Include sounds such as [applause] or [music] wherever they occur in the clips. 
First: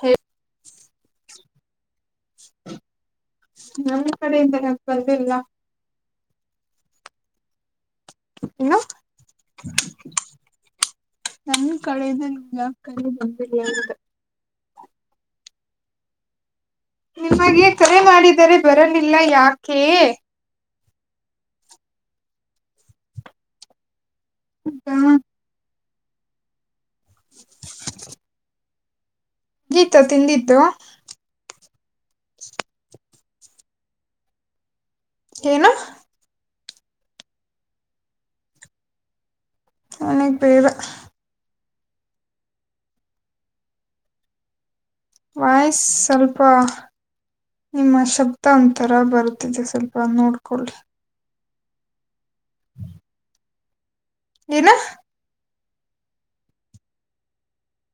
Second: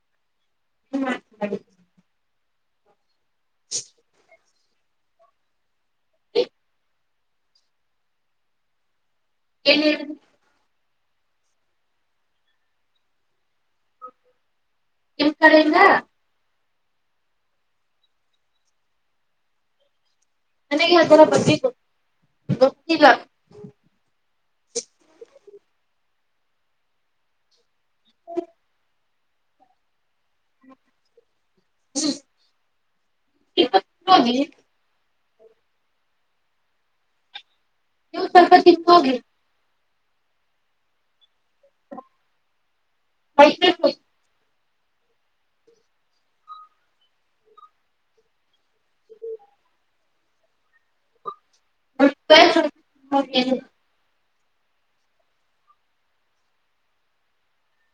ಹೇ [unintelligible] ನಮ್ಮ ಕಡೆೆಯಿಂದ ಬಂದಿಲ್ಲಾ ಎನ್ನು ಎಲ್ಲಿ ನನ್ ಕಡದ ನಿ ಯಾ ಕಲ್ಲಿ ಬಂದರಿಯಾಗಿದೆ [unintelligible] ನಿಮಗೆ ಕರೆ ಮಾಡಿದರೆ ಬರಲಿಲ್ಲ ಯಾಕೆ ನನಗೆ ಆ ತರ ಬಂದು ಗೊತ್ತಿಲ್ಲಾ ಹೌದಾ [unintelligible] ಗೀತಾ ತಿಂದಿದ್ದು [unintelligible] ಏನು ನೀವು ಸ್ವಲ್ಪ ತಿಂದು ಹೋಗ್ರಿ ನನಗೆ ಬೇಡ [unintelligible] ವಾಯ್ಸ್ ಸ್ವಲ್ಪಾ ನಿಮ್ಮ ಶಬ್ದಾಂತರ ಬರುತ್ತಿದೆ ಸ್ವಲ್ಪ ನೋಡ್ಕೊಳ್ಳಿ [unintelligible] ಏನ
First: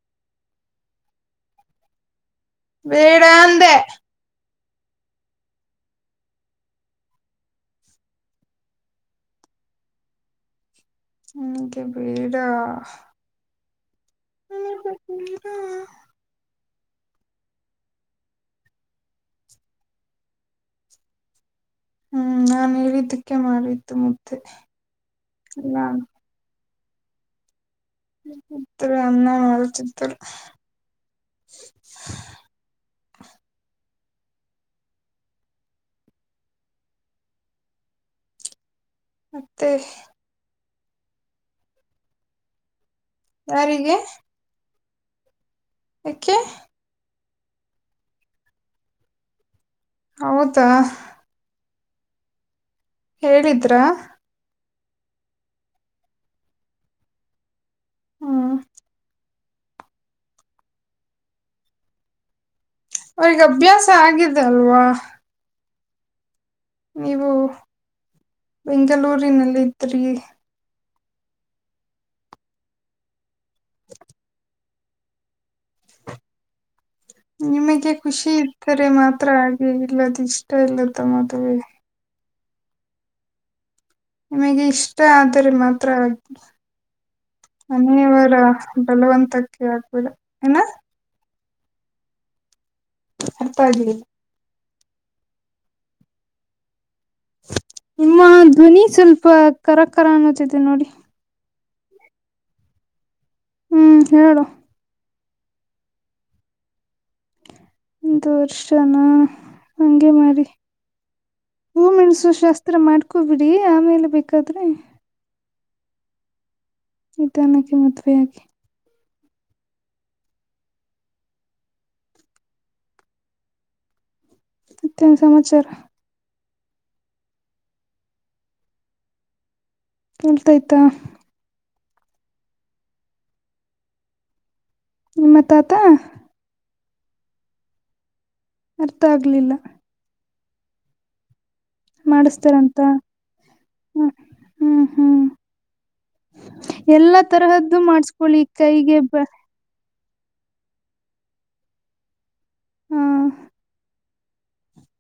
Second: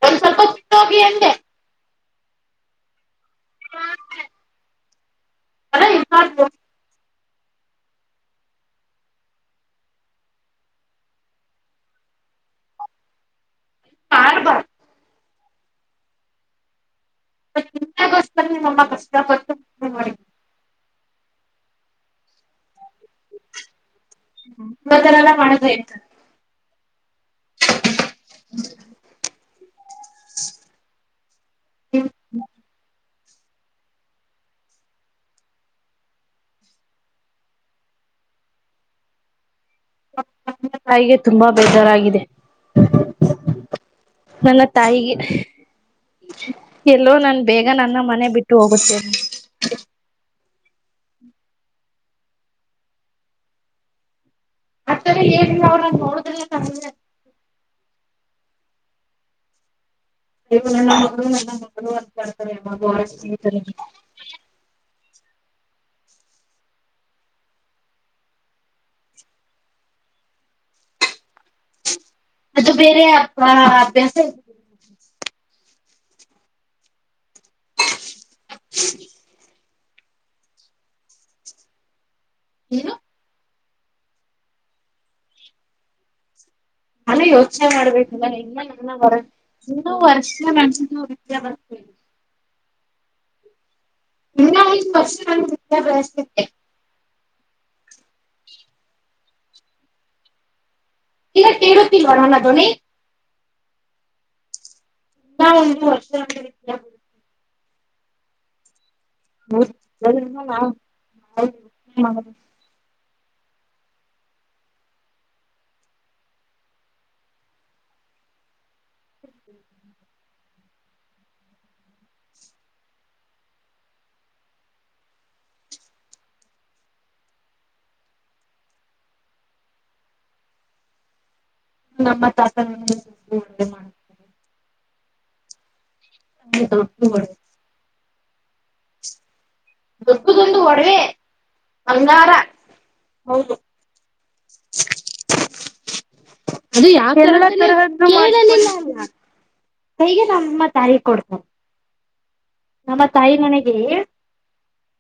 ಒಂದ್ ಸ್ವಲ್ಪ ಸಿಟ್ಟ ಹೋಗಿ ಹೆಂಗೆ ಬೇಡ ಅಂದೆ ಅ ಎಲ್ಲಾ ನಿನಗೆ ಬೇಡ ಹ್ಮ [unintelligible] ಮ್ಮಷ್ಟ [inaudible] ಹ್ಮ್ ನಾನ್ ಹೇಳಿದ್ದಕ್ಕೆ ಮಾಡಿದ್ದು ಮುದ್ದೆ ಇವತರೆಲ್ಲ ಮಾಡಿದ್ರೆ ಹೆಂಗೆ ಚಿತ್ರರು ಅನ್ನ ಮಾಡ ಚಿತ್ರರು ಹ [unintelligible] ಮತ್ತೆ ನನ್ನ ತಾಯಿಗೆ ತುಂಬಾ ಬೇಜಾರಾಗಿದೆ ಯಾರಿಗೆ ನನ್ನ ತಾಯಿಗೆ ಯಾಕೆ ಎಲ್ಲೋ ನನ್ ಬೇಗ ನನ್ನ ಮನೆ ಬಿಟ್ಟು ಹೋಗ್ುತ್ತೇನೆ ಹೌದಾ ಹೇಳಿದ್ರಾ ಆತರ ಏನ್ ಅವ್ರ ನೋಡುದ್ರ ಹ್ಮ್ ನೀವು ನನ್ನ ಮಗಳು ನನ್ನ ಮಗಳು ಅಂತ ಮಾಡ್ತಾರೆ ಅವ್ರಗ ಅಭ್ಯಾಸ ಆಗಿದೆ ಅಲ್ವಾ ನೀವು ಬೆಂಗಳೂರಿನಲ್ಲ ಇದ್ರಿ ಅದು ಬೇರೆ ಅಭ್ಯಾಸ ಇ ನಿಮಗೆ ಖುಷಿ ಇದ್ದರೆ ಮಾತ್ರ ಹಾಗೆ ಇಲ್ಲದ ಇಷ್ಟ ಇಲ್ಲದ ಮದುವೆ ಏನು ನಿಮಗೆ ಇಷ್ಟ ಆದರೆ ಮಾತ್ರ ಹಾಗಿ ನಾನು ಯೋಚನೆ ಮಾಡ್ಬೇಕಲ್ಲ ಎಲ್ಲ ನ ಬರ ಬಲವಂತಕ್ಕೆ ಇನ್ನೂ ಆಗ್ಬೇಡ ವರ್ಷ ಏನ ನಸ ಜಮಸ್ತ ಅರ್ಥ ಆಗ್ಲಿಲ್ಲ ನಿ ಬರ್ಷ ವಿದ್ಯಾಭ್ಯಾಸೆ ನಿಮ್ಮ ಧ್ವನಿ ಸ್ವಲ್ಪ ಕರಕರ ಅನ್ನೋತತೆ ನೋಡಿ ತರತಿ ಲಡನಾ ದನಿ ಹ್ಮ್ ಹೇಳಡು ನ ಇ ವರ್ಷ ರ [inaudible] ದರ್ಷ ಹಗೆ ಮಾಡಿ ನಾವು ಮಾಡ ಹೂಮೆಣಸು ಶಾಸ್ತ್ರ ಮಾಡ್ ಕುೂಬಿಡಿ ಆಮೇಲೆ ಬೇಕಾದ್ರೆ ನಿ ತಾನಕ್ಕೆ ಮದುವೆಯಾಗಿ ಹ [unintelligible] ಮತ್ತೆ ಏನ್ ಸಮಾಚಾರ ಎಂತ ಆಯ್ತಾ ನಮ್ಮ ತಾತ ಒಳ್ಳ ಮಾಡತೇ ನಿಮ್ಮ ತಾತ ಹ ಅರ್ಥ ಆಗ್ಲಿಲ್ಲ ಗೊಂದು ಒಡವೆ ಬಂಗಾರ ಮಾಡಿಸತಾರಂತ ಹೌದು ಹ್ಮ ಹ್ಮ್ ಹ್ಮ್ ಅದು ಯ ಎಲ್ಲಾ ತರಹದ್ದು ಮಾಡ್ಸ್ಕೊಳ್ಳಿ ಕೈಗೆ ಬ ಹೇಗೆ ನಮ್ಮಮ್ಮ ತಾರೀ ಕೊಡ್ತವೆ ಆ ನಮ್ಮ ತಾಯಿ ನನೆಗೆ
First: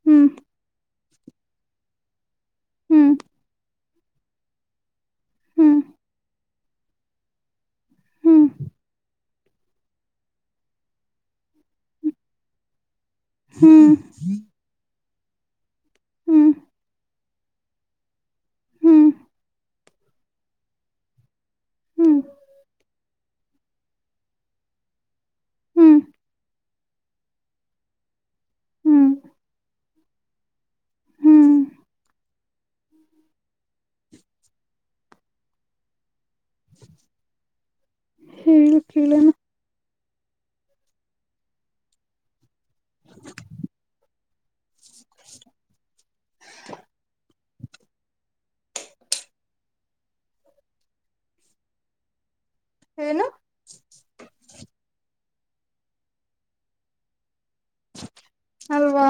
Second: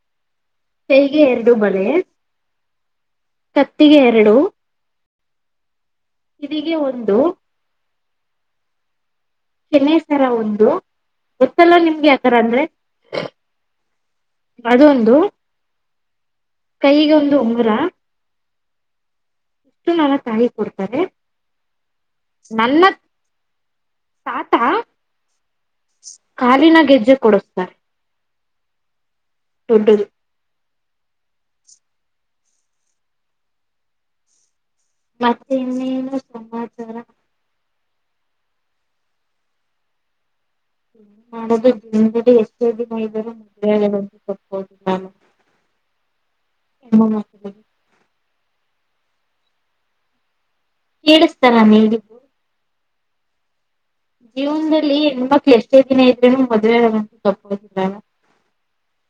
ಹ್ಮ್ ಹೇಗೆ ಎರಡು ಬಳೆ ಹ್ಮ್. ಹೊತ್ತಿಗೆ ಎರಡು. ಹ್ಮ್. ಇದಿಗೆ ಒಂದು. ಹ್ಮ್ ಕ್ಯಾನ ಸರ ಒಂದು ಗೊತ್ತಲ್ಲ ನಿಮ್ಗೆ ಯತರ ಅಂದ್ರೆ. ಹ್ಮ್ ಅದೊಂದು ಹ್ಮ್ ಕೈಗೆ ಒಂದು ಉಂಗುರ. ಹ್ಮ್ ಇಷ್ಟು ನನ್ನ ತಾಯಿ ಕೊಡ್ತಾರೆ ನನ್ನ. ತಾತ ಹ್ಮ್ ಕಾಲಿನ ಗೆಜ್ಜೆ ಕೊಡಸ್ತಾರೆ. ಹ್ಮ್ ತೊಟರು. ಹ್ಮ್ ಮತ್ತೆ ಇನ್ನೇನು ಸಮಾಚಾರ. ಹೇಳು ಕೇಳಣ. ಮಾಡದು ದಿನ ಬಿ ಎಷ್ಟೇ ದಿ ಇದ್ದಾರೆ ಮದ್ತ ತೋದು. ಎನ ಅ [unintelligible] ಕೇಳಿಸ್ತಲ್ಲ ನೀ. ಏನು. ಜೀವನದಲ್ಲಿ ಹೆಣ್ಮ ಮಕ್ಳ ಎಷ್ಟೇ ದಿನ ಇದ್ರೆನು ಮದ್ವೆ ನ [unintelligible] ಅಲ್ವಾ.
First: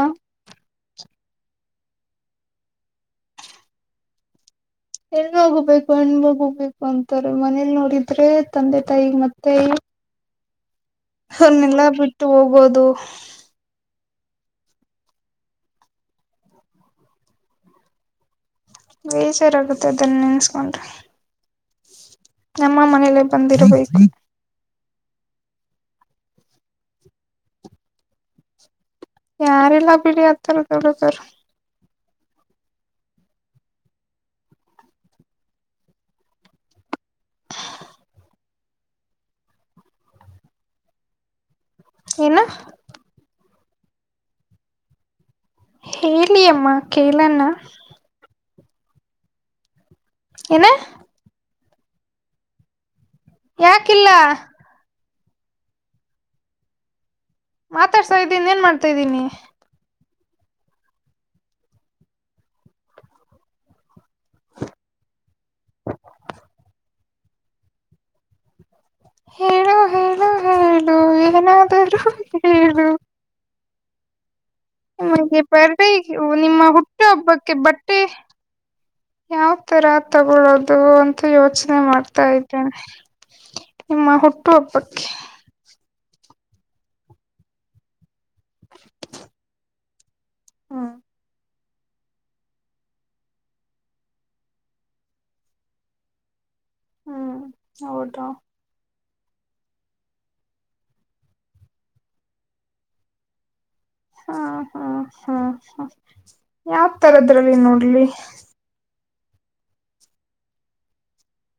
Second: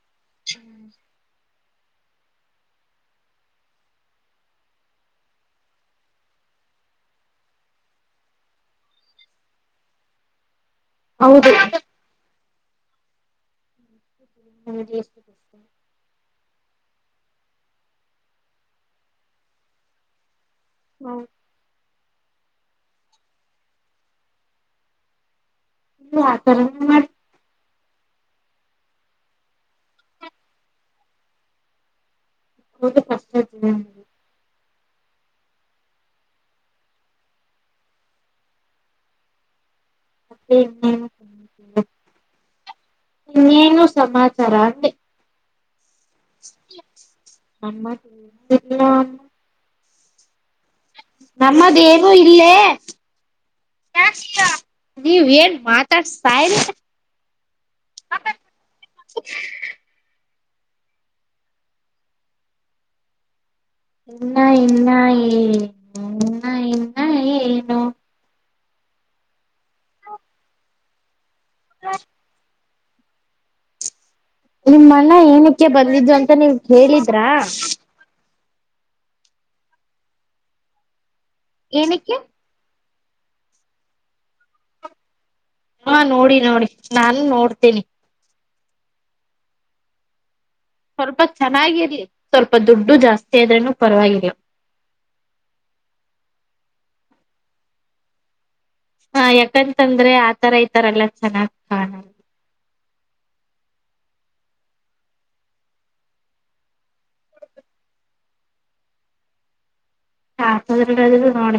ಹೆಣ್ಣು ಹೋಗಬೇಕು ಹೆಣ್ಣ್ಗ್ಬೇಕು ಅಂತಾರೆ ಮನೇಲಿ ನೋಡಿದ್ರೆ ತಂದೆ ತಾಯಿ ಮತ್ತೆ. ಹೌದು ಹನ್ನೆಲ್ಲ ಬಿಟ್ಟು ಹೋಗೋದು. ಎಷ್ಟಷ್ಟ. ಬೇಜಾರ ಆಗುತ್ತೆ ಅದನ್ನ ನೆನ್ಸ್ಕೊಂಡ್ರಿ. ನಮ್ಮ ಮನೇಲ್ಲ ಬಂದಿರ್ಬೇಕು. ಹ್ಮ ಆತರ ಮಾಡ. ಯಾರೆಲ್ಲ ಬಿಡಿ ಹತ್ತರ ದಡದರ್. [unintelligible] ಕಷ್ಟ. [inaudible] ಅ [unintelligible] ಏನ ನೀನು ಸಮಮಾಚಾರಾ. ಹೇಳಿ ಅಮ್ಮ ಕೇಳಣ. ನನ್ [unintelligible] ಎನ. ನಮ್ಮ ದೇವ ಇಲ್ಲೇ. ಯಾಕಿಲ್ಲ. ನೀವ್ ಏನ್ ಮಾತಾಡ್ಸ ಸಾರಿ ಮಾತಾಡ್ಸಾ ಇದ್ದೀನ್ ಏನ್ ಮಾಡ್ತಾ ಇದ್ದೀನಿ. ಇನ್ನ ಇನ್ನ ಏನು ಇನ್ನ ಇನ್ನ ಏನು. ಹೇಳ. ಏನಾದ್ರೂ ಇದ್ರೆ ಹೇಳ್ಬಿಡು. ನಿಮ್ಮಣ್ಣ ನಿಗೆ ಏನಕ್ಕೆ ಬರ್ಡೈ ಬಂದಿದ್ದು ಅಂತ ನೀವ್ ನಿಮ್ಮ ಕೇಳಿದ್ರಾ? ಹುಟ್ಟುಹಬ್ಬಕ್ಕೆ ಬಟ್ಟೆ. ಯಾವ ತರ ತಗೊಳೋದು ಅಂತ ಯೋಚನೆ ಏನಕ್ಕೆ ಮಾಡ್ತಾ ಇದ್ದೇನೆ. ನಿಮ್ಮ ಹುಟ್ಟು ಹಬ್ಬಕ್ಕೆ. ಹಾ ನೋಡಿ ನೋಡಿ ನಾನು ನೋಡ್ತೇನಿ. [inaudible] ಹ್ಮ್ ಸ್ವಲ್ಪ ಚೆನ್ನಾಗಿರ್ಲಿ ಸ್ವಲ್ಪ ದುಡ್ಡು ಜಾಸ್ತಿ ಆದ್ರೂನು ಪರವಾಗಿಲ್ಲ. ಹ್ಮ್ ಹೌದಾ ಹಾ ಯಾಕಂತಂದ್ರೆ ಆತರ ಈತರ ಎಲ್ಲಾ ಚೆನ್ನಾಗ್ ಕಾಣ. [inaudible] ಹಾ ಹಾ ಹಾ ಹಾ ಯಾವ್ ತರದ್ರಲ್ಲಿ ನೋಡ್ಲಿ [unintelligible] ನೋಡಿ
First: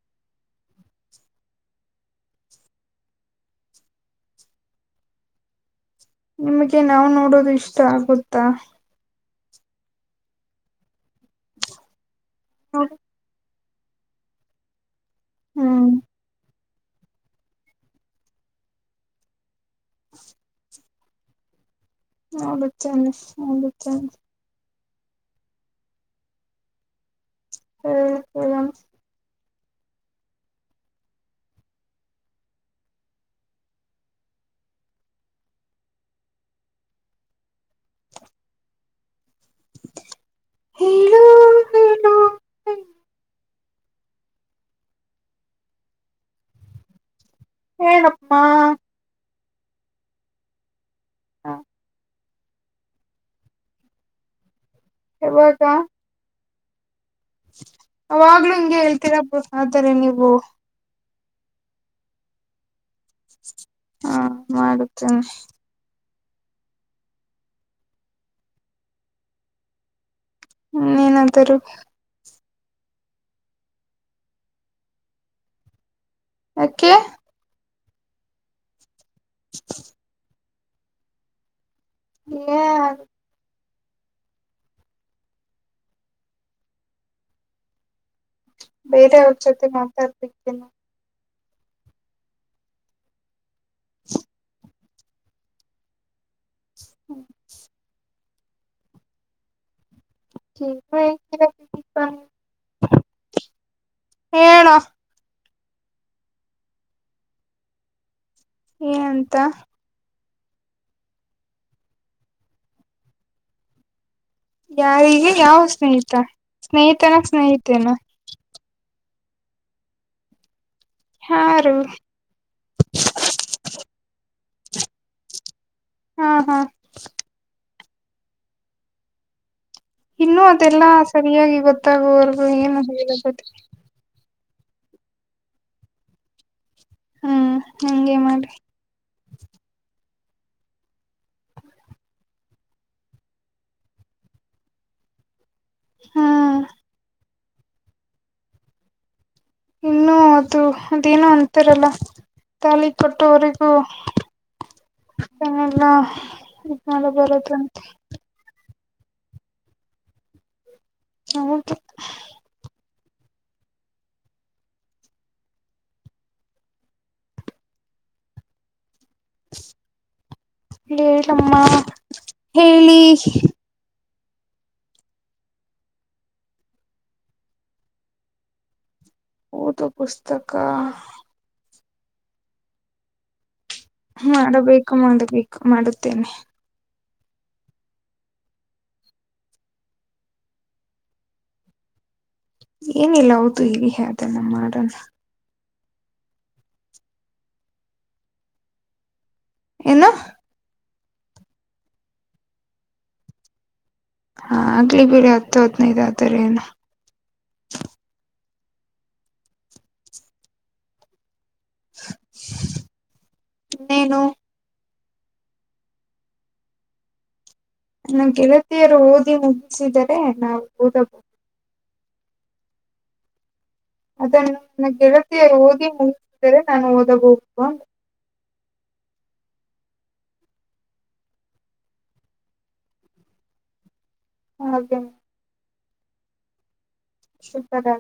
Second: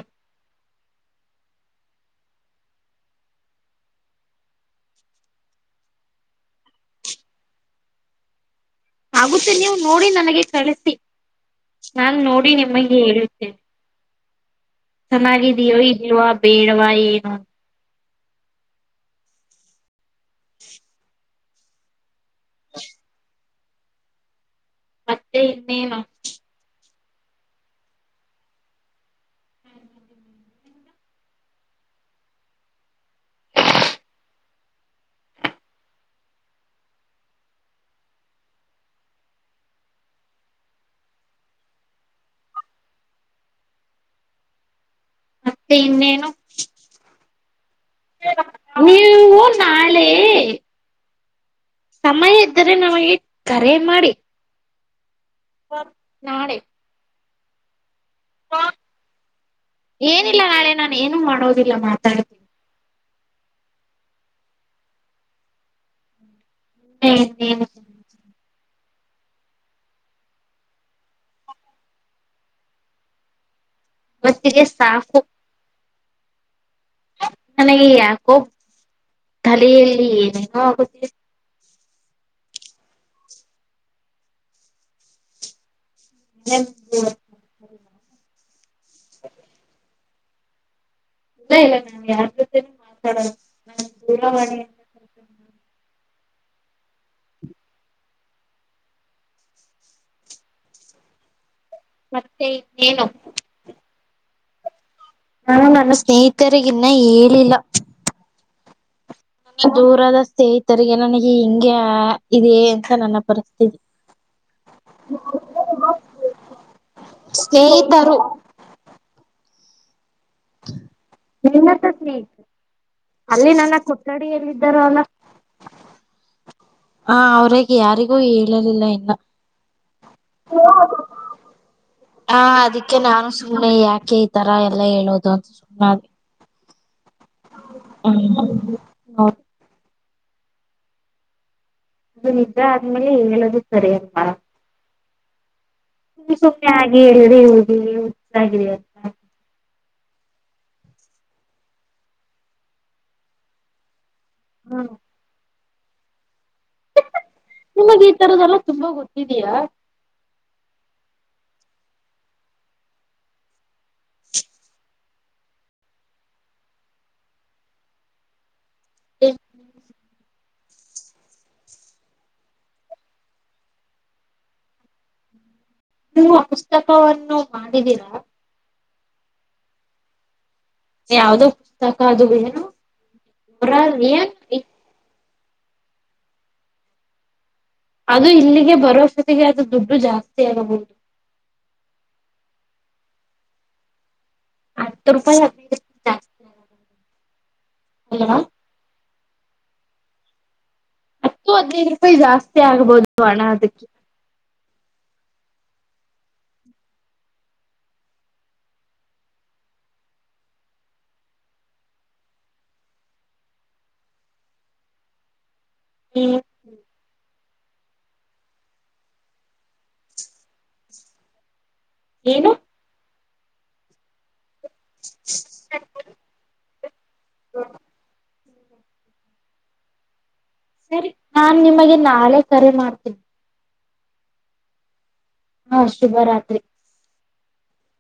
ನಿಮಗೆ ನಾವು ನೋಡೋದು ಇಷ್ಟ ಆಗುತ್ತಾ ಆಗುತ್ತೆ ನೀವು ನೋಡಿ ನನಗೆ ಕಳಿಸಿ ನಾನ್ ನೋಡಿ ನಿಮಗೆ ಹೇಳುತ್ತೇನೆ ಚೆನ್ನಾಗಿದಯೋ ಹ್ಮ್ ಇಲ್ವಾ ಬೇಡವಾ ಏನು ನಳೇನೆ ಅವಳ ಚನೆ [unintelligible] ಮತ್ತೆ ಇನ್ನೇನು ಹ್ಮ ಹಂ ಹೇಳೋ ಹೇಳೋ ಹೇಳ ಮತ್ತೆ ಇನ್ನೇನು ಹೇಳಪ್ಪ ನೀವು ನಾಳೆ ಹಾ ಸಮಯ ಇದ್ದರೆ ನಮಗೆ ಕರೆ ಮಾಡಿ ಹ ನಾಳೆ ಅವಾಗ್ಲಿಂಗೆಳ್ತಿರಿಆದರೆ ನೀವು ನಾನ ಏನು ಮಾಡೋದಿಲ್ಲ ಮಾತಾಡ್ತೀನಿ. ಹಾ ಮಾಡುತ್ತೇನೆ. ಹ್ಮ. ಹ್ಮ ಏನಾಂತರು. ಮತ್ತಿಗೆ ಸಾಕು. ಯಾಕೆ. ನಗೆ ಯಾಕೋ ತಲೆಯಲ್ಲಿ ಏನೇನೋ ಆಗುತ್ತದೆ [inaudible] [inaudible] ಬೇರೆ ಅವ ಜತೆ ಮಾತಾಡ್ಪಿಕನು. ಇಲ್ಲ ಇಲ್ಲ ನಾನ್ ಯಾರ್ ಜೊತೆನೂ ಮಾತಾಡದು ನಾನ್ ದೂರವಾಣಿ ಅಂತ. ಹ್ಮ್. [inaudible] ಮತ್ತೆಏನು. ಹೇಳೋ. ನಾು ನನ್ನ ಸ್ನೇಹಿತರಿಗನ್ನ ಹೇಳಿಲ್ಲ. ಏನಂತ. ದೂರದ ಸ್ನೇಹಿತರಿಗೆ ನನಗೆ ಹಿಂಗಗೆ ಇದೆ ಅಂತ ನನ್ನ ಪರಿಸ್ತಿತಿ. ಯಾರಿಗೆ ಯಾವ ಸ್ನೇಹಿತ ಸ್ನೇಹಿತನ ಸ್ನೇಹಿತೇನೋ. ಸ್ನೇಹಿತರು ಯಾರು ನಿನ್ನತ್ತ ಸ್ೀ ಅಲ್ಲಿ ನನ್ನ ಕೊಠಡಿಯಲ್ಲಿದ್ದ. ಬರಲ್ಲ. ಹಾ ಹಾ. ಹ ಅವರಿಗೆ ಯಾರಿಗೂ ಹೇಳಲಿಲ್ಲ ಇನ್ನು ಇನ್ನೂ ಅದೆಲ್ಲಾ ಸರಿಯಾಗಿ ಹಾ ಗೊತ್ತಾಗುವವರೆಗೂ ಏನು ಅದಕ್ಕೆ ನಾನು ಹೇಳೋದು ಸುಮ್ಮನೆ ಯಾಕೆ. ತರ ಎಲ್ಲ ಹೇಳೋದು [unintelligible] ಹ್ಮ್ ಹಂಗೆ ಹ್ಮ ಮಾಡಿ ಹೌದ್ ಅದು ನಿದ್ದೆ ಆದ್ಮೇಲೆ ಹೇಳದು ಸರಿ [unintelligible] ಹ್ಮ್ ಸುಮ್ನೆ ಹಾಗಿ [unintelligible] ಇನ್ನು ಅದು ಅದೇನೋ ಅಂತರಲ್ಲ ತಾಲಿ ಕೊಟ್ಟುವರಿಗೂ ಹ್ಮ್ [unintelligible] ತುಂಬಾ ಗೊತ್ತಿದಿಯಾ ಹೌದು ಇ ಹೇಳಮ್ಮ ಹೇಳಿ ನೀವು ಆ ಪುಸ್ತಕವನ್ನು ಮಾಡಿದೀರಾ ಓದೋ ಪುಸ್ತಕ್ ಯಾವ್ದೋ ಪುಸ್ತಕ ಅದು ಏನು ಏನ್ ಮಾಡಬೇಕು ಮಾಡಬೇಕು ಮಾಡುತ್ತೇನೆ ಅದು ಇಲ್ಲಿಗೆ ಬರೋ ಅಸ್ಟೊತ್ತಿಗೆ ಅದು ದುಡ್ಡು ಜಾಸ್ತಿ ಆಗಬಹುದು ಏನಿಲ್ಲ ಹೌದು ಇರಿ ಹದ ನ ಮಾಡಣ ಹಲೋ ಎನು ಹತ್ತು ಹದ್ನೈದು ರೂಪಾಯಿ ಜಾಸ್ತಿ ಆಗ್ಬೋದು ಹಣ ಅದಿಕ್ಕೆ ಹಾ ಆಗ್ಲಿ ಬಿಡಿ ಹತ್ತು ಹತ್ತನೈದ ಆದರೆನು ಇನ್ನೇನು ಹ್ಮ್ ನನ್ ಗೆಳತಿಯರು ಓದಿ ಮುಗಿಸಿದರೆ ನಾವು ಓದಬಹುದು ಏನು ಅದ ನನ್ನ ಗೆಳತಿಯರ್ ಓದಿ ಮುಗಿಸಿದರೆ ನಾನು ಓದಬಹುದು ಅಂದೆ ಸರಿ ನಾನ್ ನಿಮಗೆ ನಾಳೆ ಕರೆ ಮಾಡ್ತೇನಿ ಹ ಹಾಗೆ ಹಾ ಶುಭ ರಾತ್ರಿ ಶುಭ ರಾ